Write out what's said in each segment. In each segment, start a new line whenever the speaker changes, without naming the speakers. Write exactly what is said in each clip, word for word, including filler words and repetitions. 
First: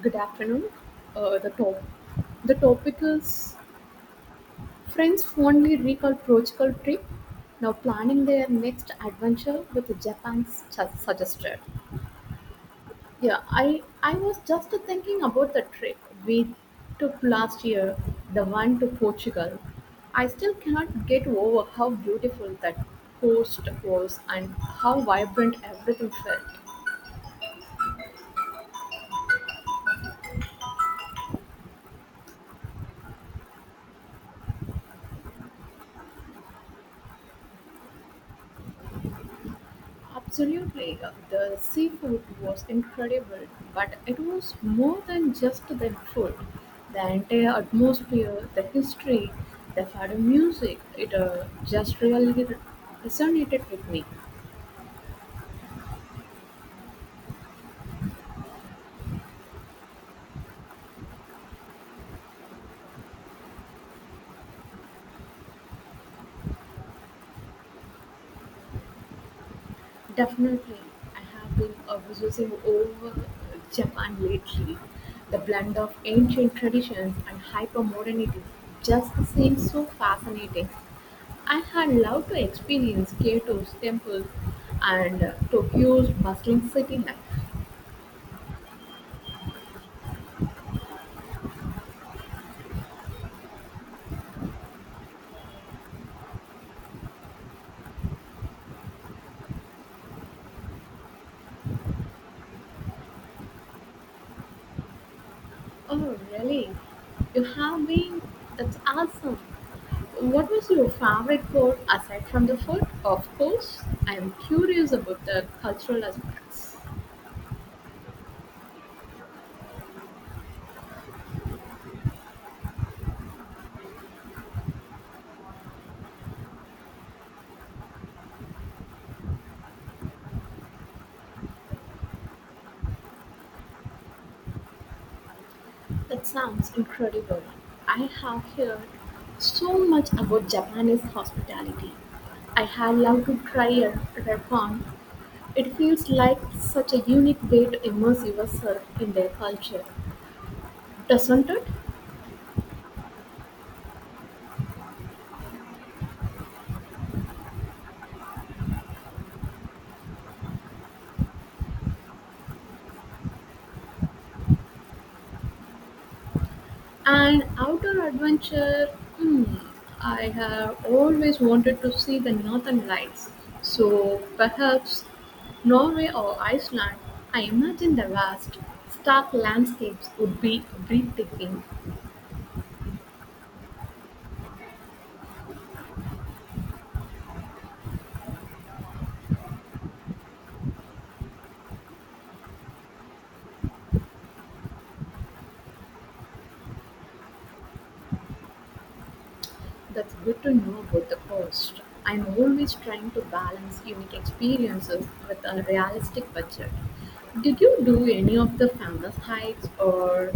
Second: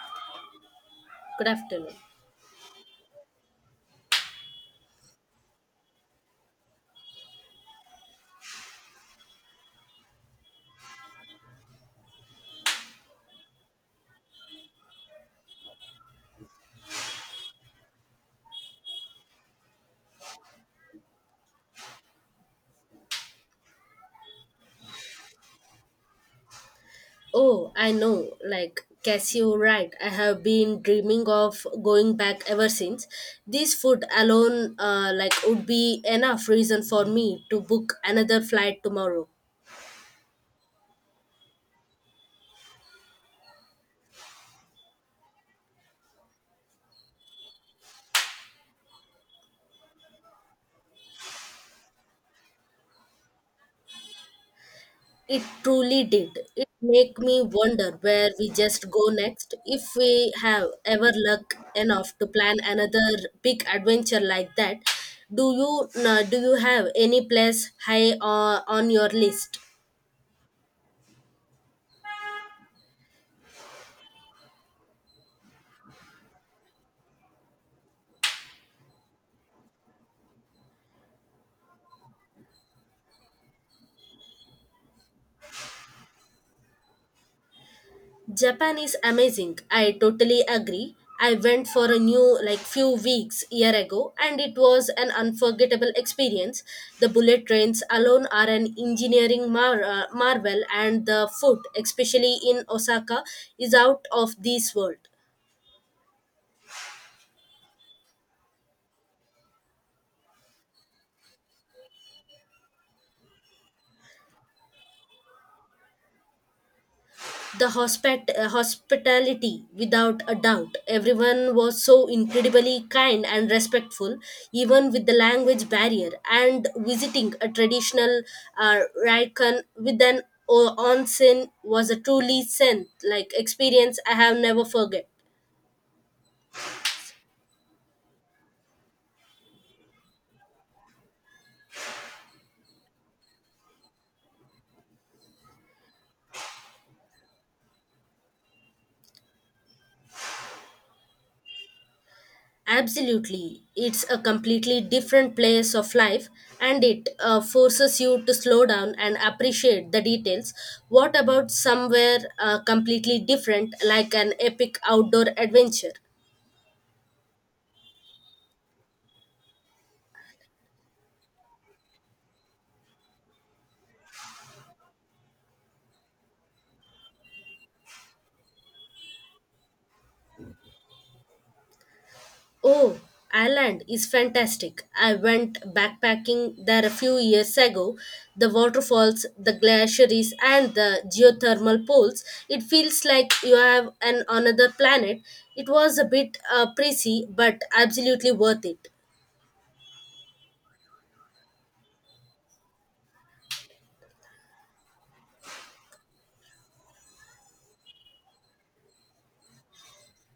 Good afternoon. Uh,
Good
the top,
afternoon.
the topic is friends fondly recall Portugal trip, now planning their next adventure with Japan's su- suggested. Yeah, I I was just thinking about the trip we took last year, the one to Portugal. I still cannot get over how beautiful that coast was and how vibrant everything felt.
Oh, I know, like Cashew, right? I have been dreaming of going back ever since. This food alone, uh, like, would be enough reason for me to book another flight tomorrow.
Absolutely. Uh, The seafood was incredible, but it was more than just the food. The entire atmosphere, the history, the fado music, it uh, just really resonated with me.
It truly did. It make me wonder where we just go next if we have ever luck enough to plan another big adventure like that. Do you uh, do you have any place high uh, on your list?
Definitely. I have been uh, obsessing over Japan lately. The blend of ancient traditions and hypermodernity just seems so fascinating. I had loved to experience Kyoto's temples and uh, Tokyo's bustling city life.
Japan is amazing. I totally agree. I went for a new like few weeks year ago and it was an unforgettable experience. The bullet trains alone are an engineering mar- uh, marvel, and the food especially in Osaka is out of this world.
Oh, really? You have been? That's awesome. What was your favorite part aside from the food? Of course, I am curious about the cultural aspects.
the hospit- uh, hospitality, without a doubt, everyone was so incredibly kind and respectful even with the language barrier, and visiting a traditional uh, raikon with an o- onsen was a truly sent like experience I have never forget.
That sounds incredible. I have heard so much about Japanese hospitality. I have loved to try a ramen. It feels like such a unique way to immerse yourself in their culture, doesn't it?
Absolutely. It's a completely different place of life, and it uh, forces you to slow down and appreciate the details. What about somewhere uh, completely different, like an epic outdoor adventure?
And outdoor adventure, hmm, I have always wanted to see the northern lights. So perhaps Norway or Iceland, I imagine the vast, stark landscapes would be breathtaking.
Oh, Ireland is fantastic. I went backpacking there a few years ago. The waterfalls, the glaciers, and the geothermal pools. It feels like you have an another planet. It was a bit uh, pricey, but absolutely worth it.
That's good to know about the cost. I'm always trying to balance unique experiences with a realistic budget. Did you do any of the famous hikes or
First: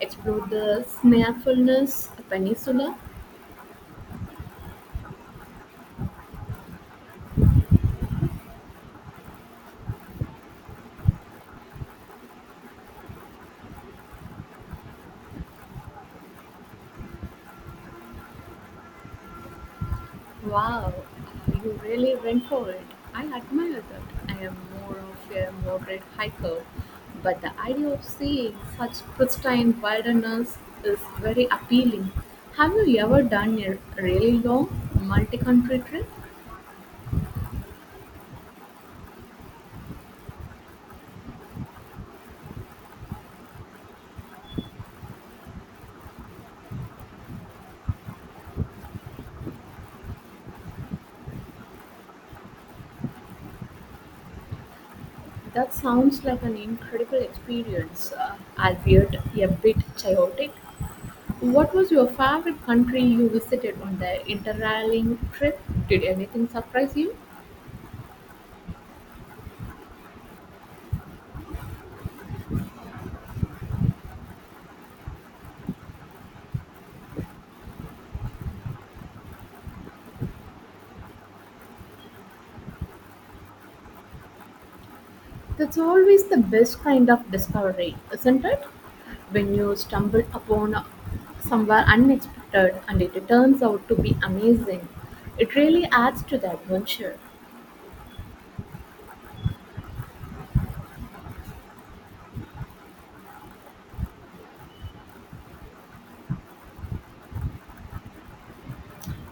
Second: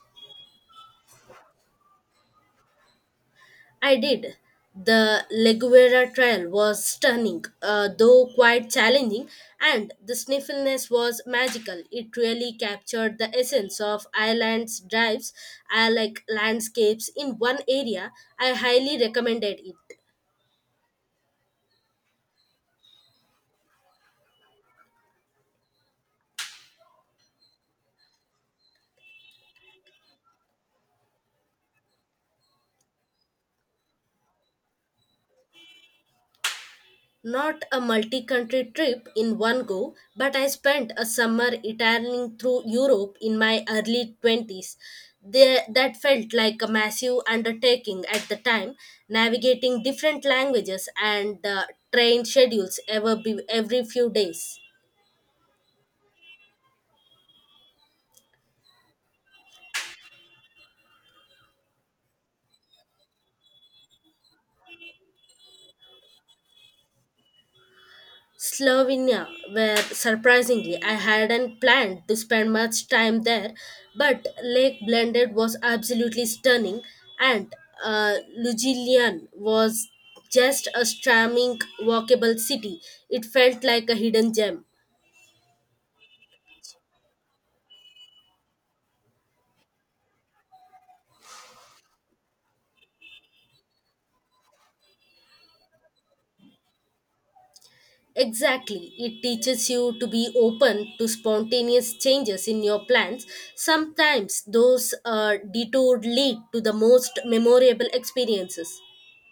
explore the Snaefulness Peninsula?
I did. The Leguera trial was stunning, uh, though quite challenging, and the sniffleness was magical. It really captured the essence of Ireland's drives, I like landscapes in one area. I highly recommended it.
Wow, you really went for it. I admire that. I am more of a moderate hiker, but the idea of seeing such pristine wilderness is very appealing. Have you ever done a really long multi country trip?
Not a multi country trip in one go, but I spent a summer italyaning through Europe in my early twenties. There, that felt like a massive undertaking at the time, navigating different languages and uh, train schedules ever be, every few days.
That sounds like an incredible experience, uh, albeit a bit chaotic. What was your favorite country you visited on the interrailing trip? Did anything surprise you?
Slovenia were surprisingly I hadn't planned to spend much time there, but Lake Blended was absolutely stunning, and uh, Ljubljana was just a charming, walkable city. It felt like a hidden gem.
That's always the best kind of discovery, isn't it? When you stumble upon a- somewhere unexpected and it turns out to be amazing, it really adds to the adventure.
Exactly, it teaches you to be open to spontaneous changes in your plans. Sometimes those uh, detours lead to the most memorable experiences.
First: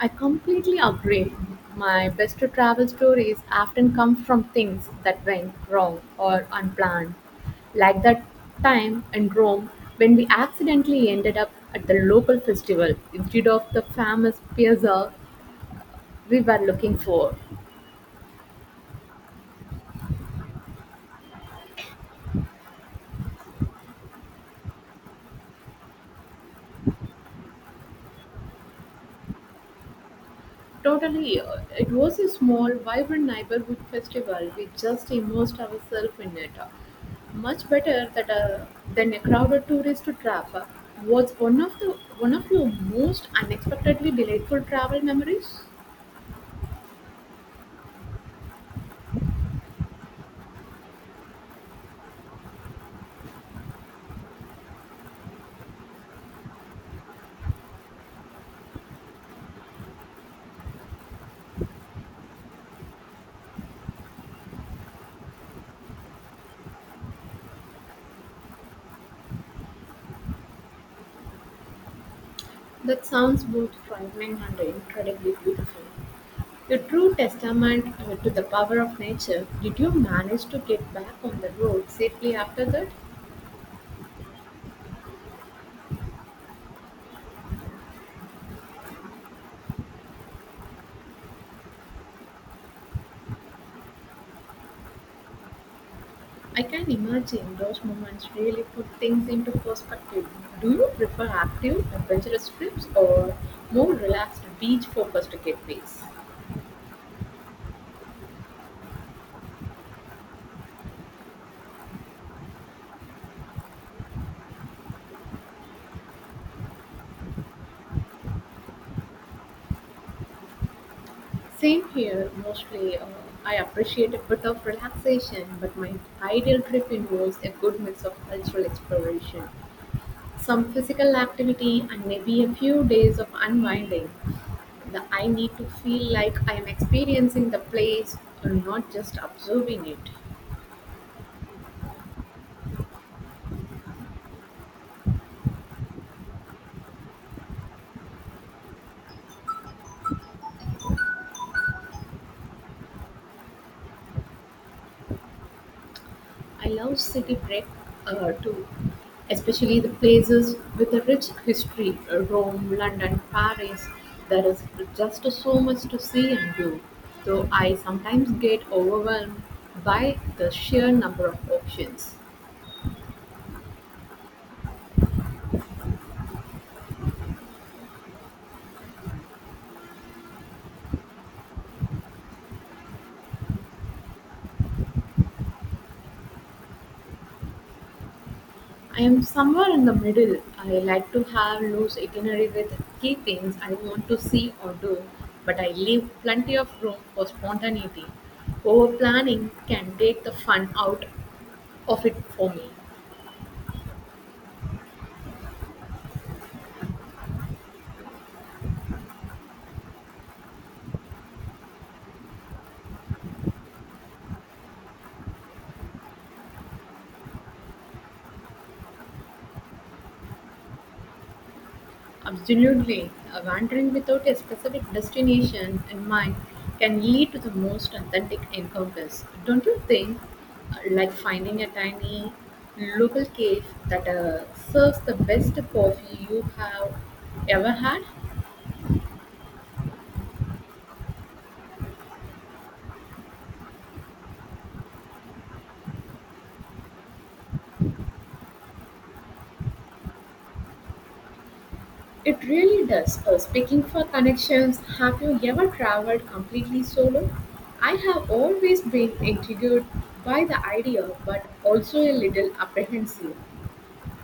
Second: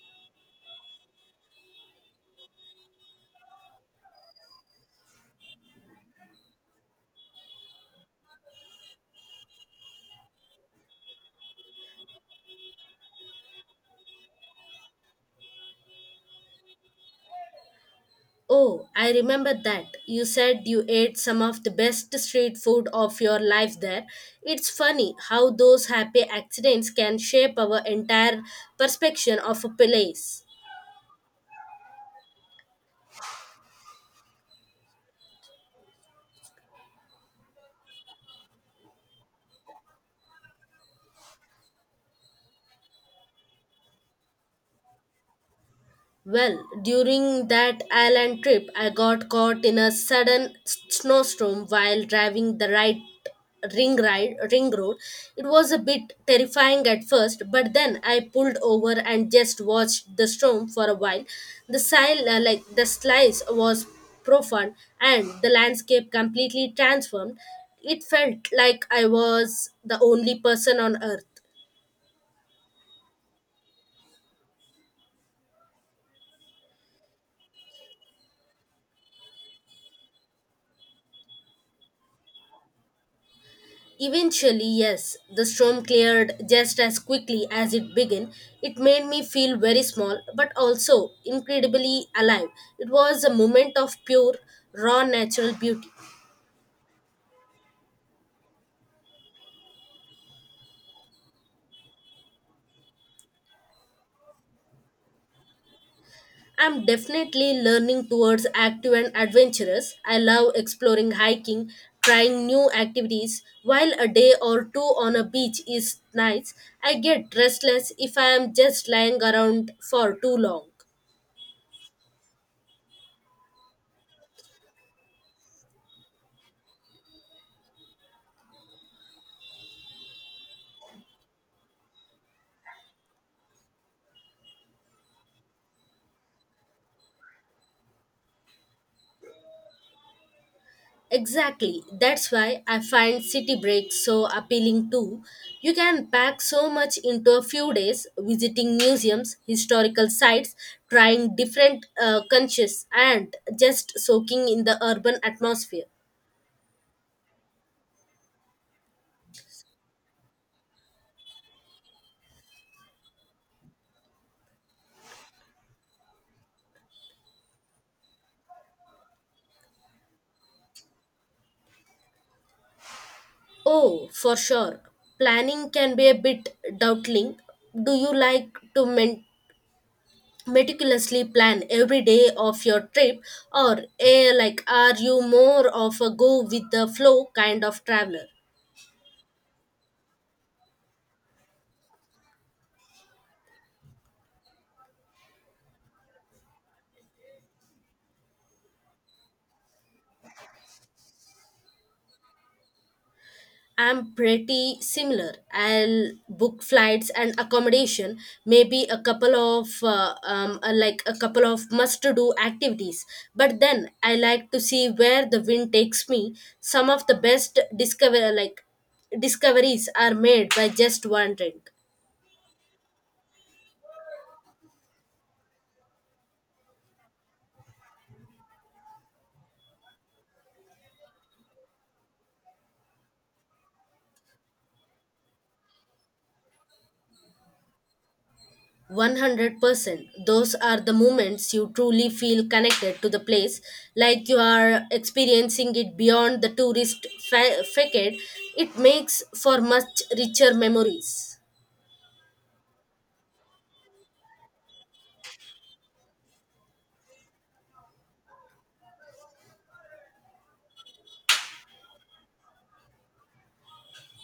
I completely agree. My best travel stories often come from things that went wrong or unplanned, like that time in Rome when we accidentally ended up at the local festival instead of the famous piazza we were looking for.
Oh, I remember that. You said you ate some of the best street food of your life there. It's funny how those happy accidents can shape our entire perception of a place.
Totally, uh, it was a small, vibrant neighborhood festival. We just immersed ourselves in it. uh, Much better that, uh, than a crowded tourist trap. Uh, What's one of the one of your most unexpectedly delightful travel memories?
Well, during that island trip, I got caught in a sudden s- snowstorm while driving the right ring ride ring road. It was a bit terrifying at first, but then I pulled over and just watched the storm for a while. The sil- uh, like the slice was profound, and the landscape completely transformed. It felt like I was the only person on earth.
That sounds both frightening and incredibly beautiful. A true testament uh, to the power of nature. Did you manage to get back on the road safely after that?
Eventually, yes, the storm cleared just as quickly as it began. It made me feel very small, but also incredibly alive. It was a moment of pure, raw natural beauty.
I can imagine those moments really put things into perspective. Do you prefer active, adventurous trips or more relaxed, beach focused getaways?
I'm definitely learning towards active and adventurous. I love exploring hiking, trying new activities. While a day or two on a beach is nice, I get restless if I am just lying around for too long.
Same here, mostly. Uh, I appreciate a bit of relaxation, but my ideal trip involves a good mix of cultural exploration, some physical activity, and maybe a few days of unwinding. The, I need to feel like I am experiencing the place and not just observing it.
Exactly. That's why I find city breaks so appealing too. You can pack so much into a few days, visiting museums, historical sites, trying different uh, cultures, and just soaking in the urban atmosphere.
I love city break uh, too, especially the places with a rich history uh, Rome, London, Paris. There is just so much to see and do, though I sometimes get overwhelmed by the sheer number of options.
Oh, for sure. Planning can be a bit doubtling. Do you like to men- meticulously plan every day of your trip, or eh, like are you more of a go with the flow kind of traveler?
I am somewhere in the middle. I like to have loose itinerary with key things I want to see or do, but I leave plenty of room for spontaneity. Over planning can take the fun out of it for me.
I'm pretty similar. I'll book flights and accommodation, maybe a couple of uh, um, uh, like a couple of must-to-do activities. But then I like to see where the wind takes me. Some of the best discover like discoveries are made by just one drink.
Absolutely. A wandering without a specific destination in mind can lead to the most authentic encounters, don't you think? Uh, Like finding a tiny local cave that uh, serves the best coffee you have ever had?
one hundred percent those are the moments you truly feel connected to the place, like you are experiencing it beyond the tourist fa- facade. It makes for much richer memories.
It really does. Uh, speaking for connections, have you ever traveled completely solo? I have always been intrigued by the idea, but also a little apprehensive.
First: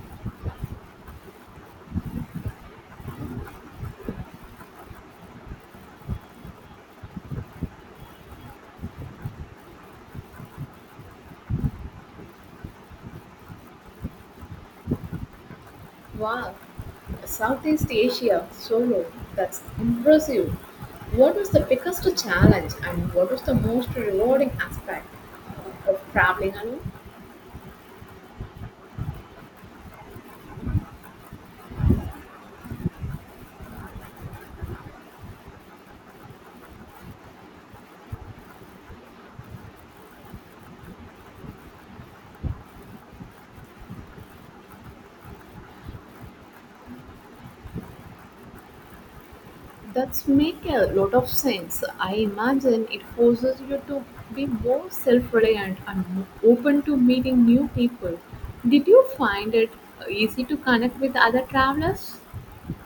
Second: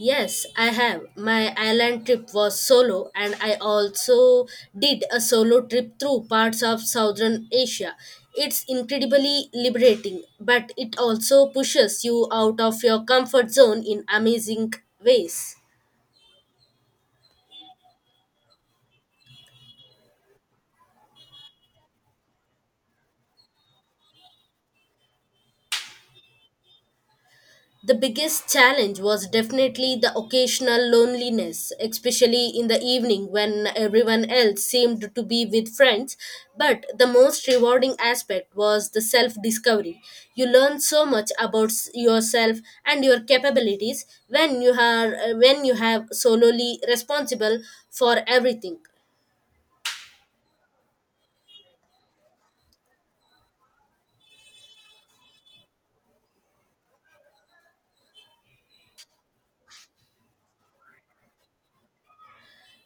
Yes, I have. My island trip was solo, and I also did a solo trip through parts of southern Asia. It's incredibly liberating, but it also pushes you out of your comfort zone in amazing ways.
Wow, Southeast Asia solo, that's impressive. What was the biggest challenge and what was the most rewarding aspect of traveling alone?
The biggest challenge was definitely the occasional loneliness, especially in the evening when everyone else seemed to be with friends. But the most rewarding aspect was the self discovery. You learn so much about s- yourself and your capabilities when you are when you have solely responsible for everything.
That's make a lot of sense. I imagine it forces you to be more self-reliant and more open to meeting new people. Did you find it easy to connect with other travelers?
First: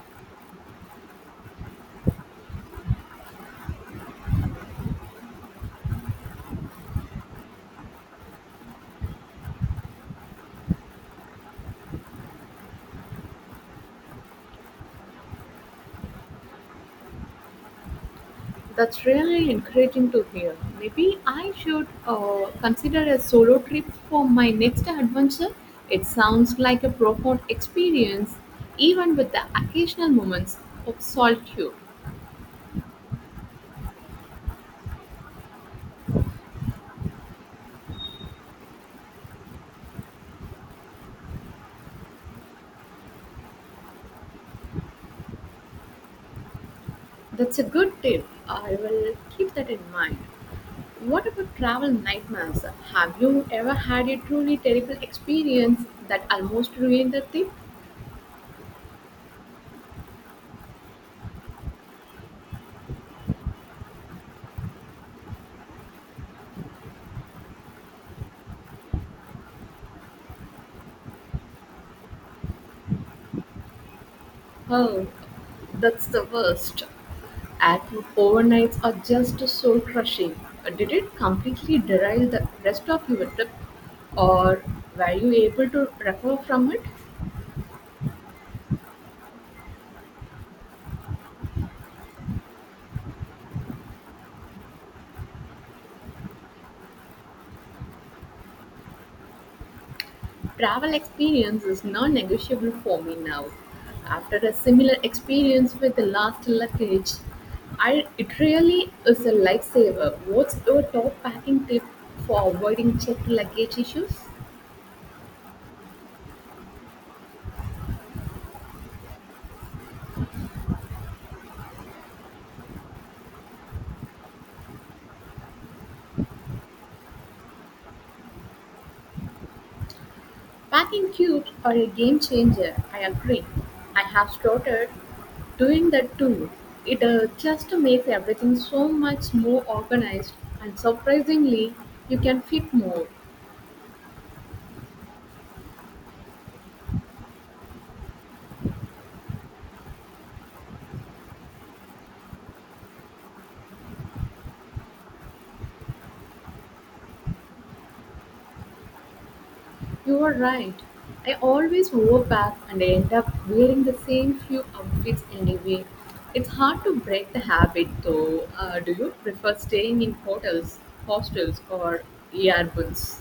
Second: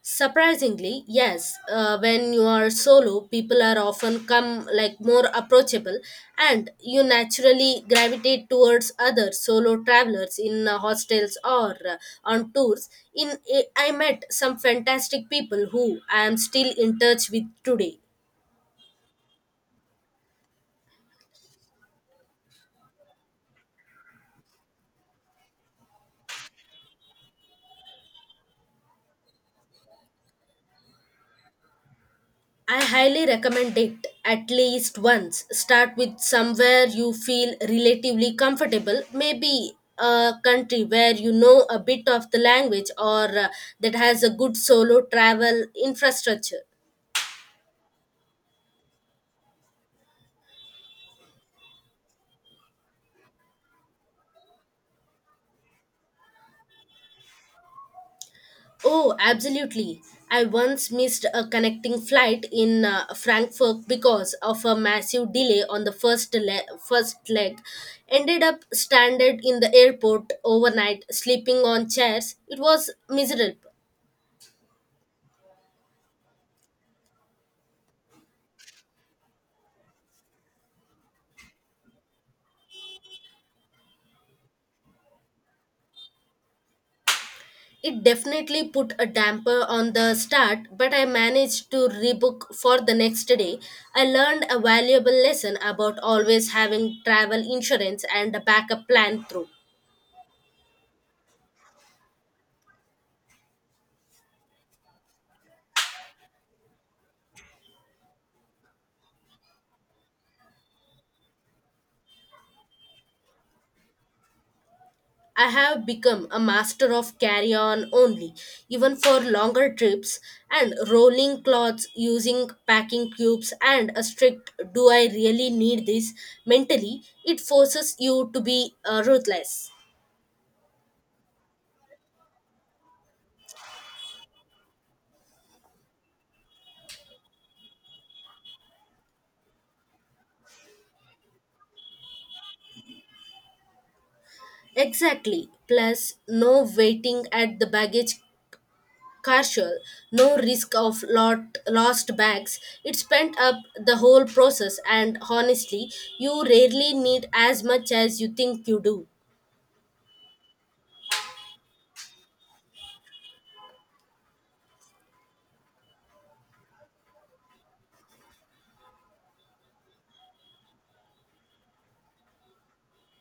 Surprisingly, yes. Uh, when you are solo, people are often come like more approachable, and you naturally gravitate towards other solo travelers in uh, hostels or uh, on tours. In I met some fantastic people who I am still in touch with today.
That's really encouraging to hear. Maybe I should uh, consider a solo trip for my next adventure. It sounds like a profound experience, even with the occasional moments of solitude.
I highly recommend it at least once. Start with somewhere you feel relatively comfortable, maybe a country where you know a bit of the language, or uh, that has a good solo travel infrastructure.
That's a good tip. I will keep that in mind. What about travel nightmares? Have you ever had a truly terrible experience that almost ruined the trip?
Oh, absolutely. I once missed a connecting flight in uh, Frankfurt because of a massive delay on the first le- first leg. Ended up stranded in the airport overnight, sleeping on chairs. It was miserable.
Oh, that's the worst. At overnights are just soul crushing. Did it completely derail the rest of your trip, or were you able to recover from it?
It definitely put a damper on the start, but I managed to rebook for the next day. I learned a valuable lesson about always having travel insurance and a backup plan through.
Travel experience is non negotiable for me now. After a similar experience with the last luggage, I, it really is a lifesaver. What's your top packing tip for avoiding checked luggage issues?
I have become a master of carry on only, even for longer trips, and rolling cloths using packing cubes and a strict do I really need this mentally, it forces you to be uh, ruthless.
Packing cubes are a game changer, I agree. I have started doing that too. It uh, just makes everything so much more organized, and surprisingly, you can fit more.
Exactly. Plus, no waiting at the baggage carousel, no risk of lot, lost bags. It spent up the whole process, and honestly, you rarely need as much as you think you do.
You are right. I always overpack and I end up wearing the same few outfits anyway. It's hard to break the habit though. Uh, do you prefer staying in hotels, hostels, or Airbnbs?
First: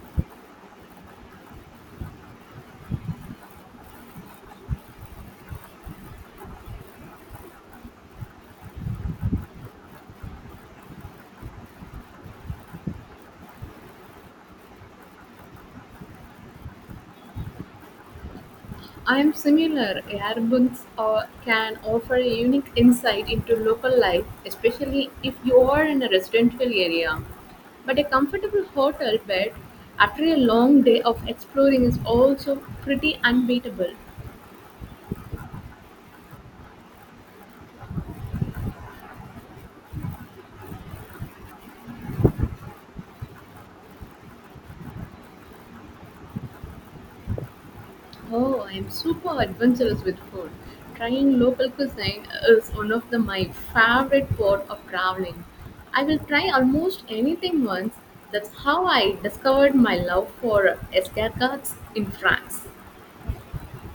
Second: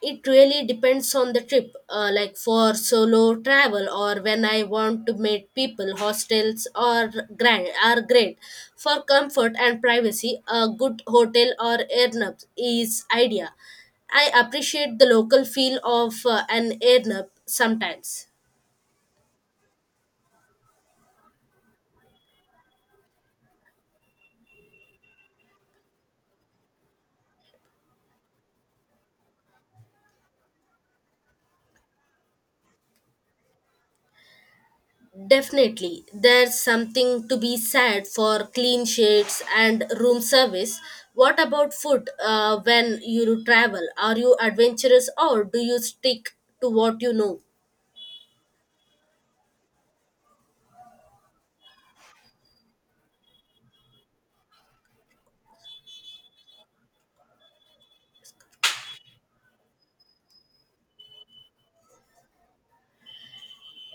It really depends on the trip. Uh, like, for solo travel, or when I want to meet people, hostels or grand are great. For comfort and privacy, a good hotel or Airbnb is idea. I appreciate the local feel of uh, an Airbnb sometimes.
I'm similar, Airbnbs are, can offer a unique insight into local life, especially if you are in a residential area. But a comfortable hotel bed after a long day of exploring is also pretty unbeatable.
Definitely, there's something to be said for clean sheets and room service. What about food uh, when you travel? Are you adventurous, or do you stick to what you know?
Oh, I'm super adventurous with food. Trying local cuisine is one of the, my favorite part of traveling. I will try almost anything once. That's how I discovered my love for escargots in France.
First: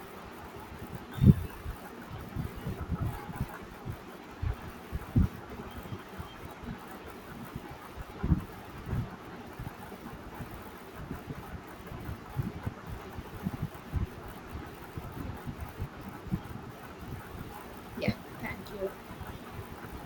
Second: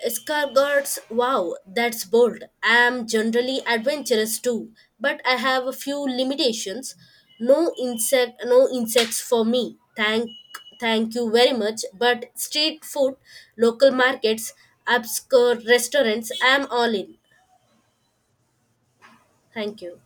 Escargots, wow, that's bold. I am generally adventurous too, but I have a few limitations. No insect, no insects for me. Thank, thank you very much. But street food, local markets, obscure restaurants, I am all in.
Yeah, thank you.
Thank you.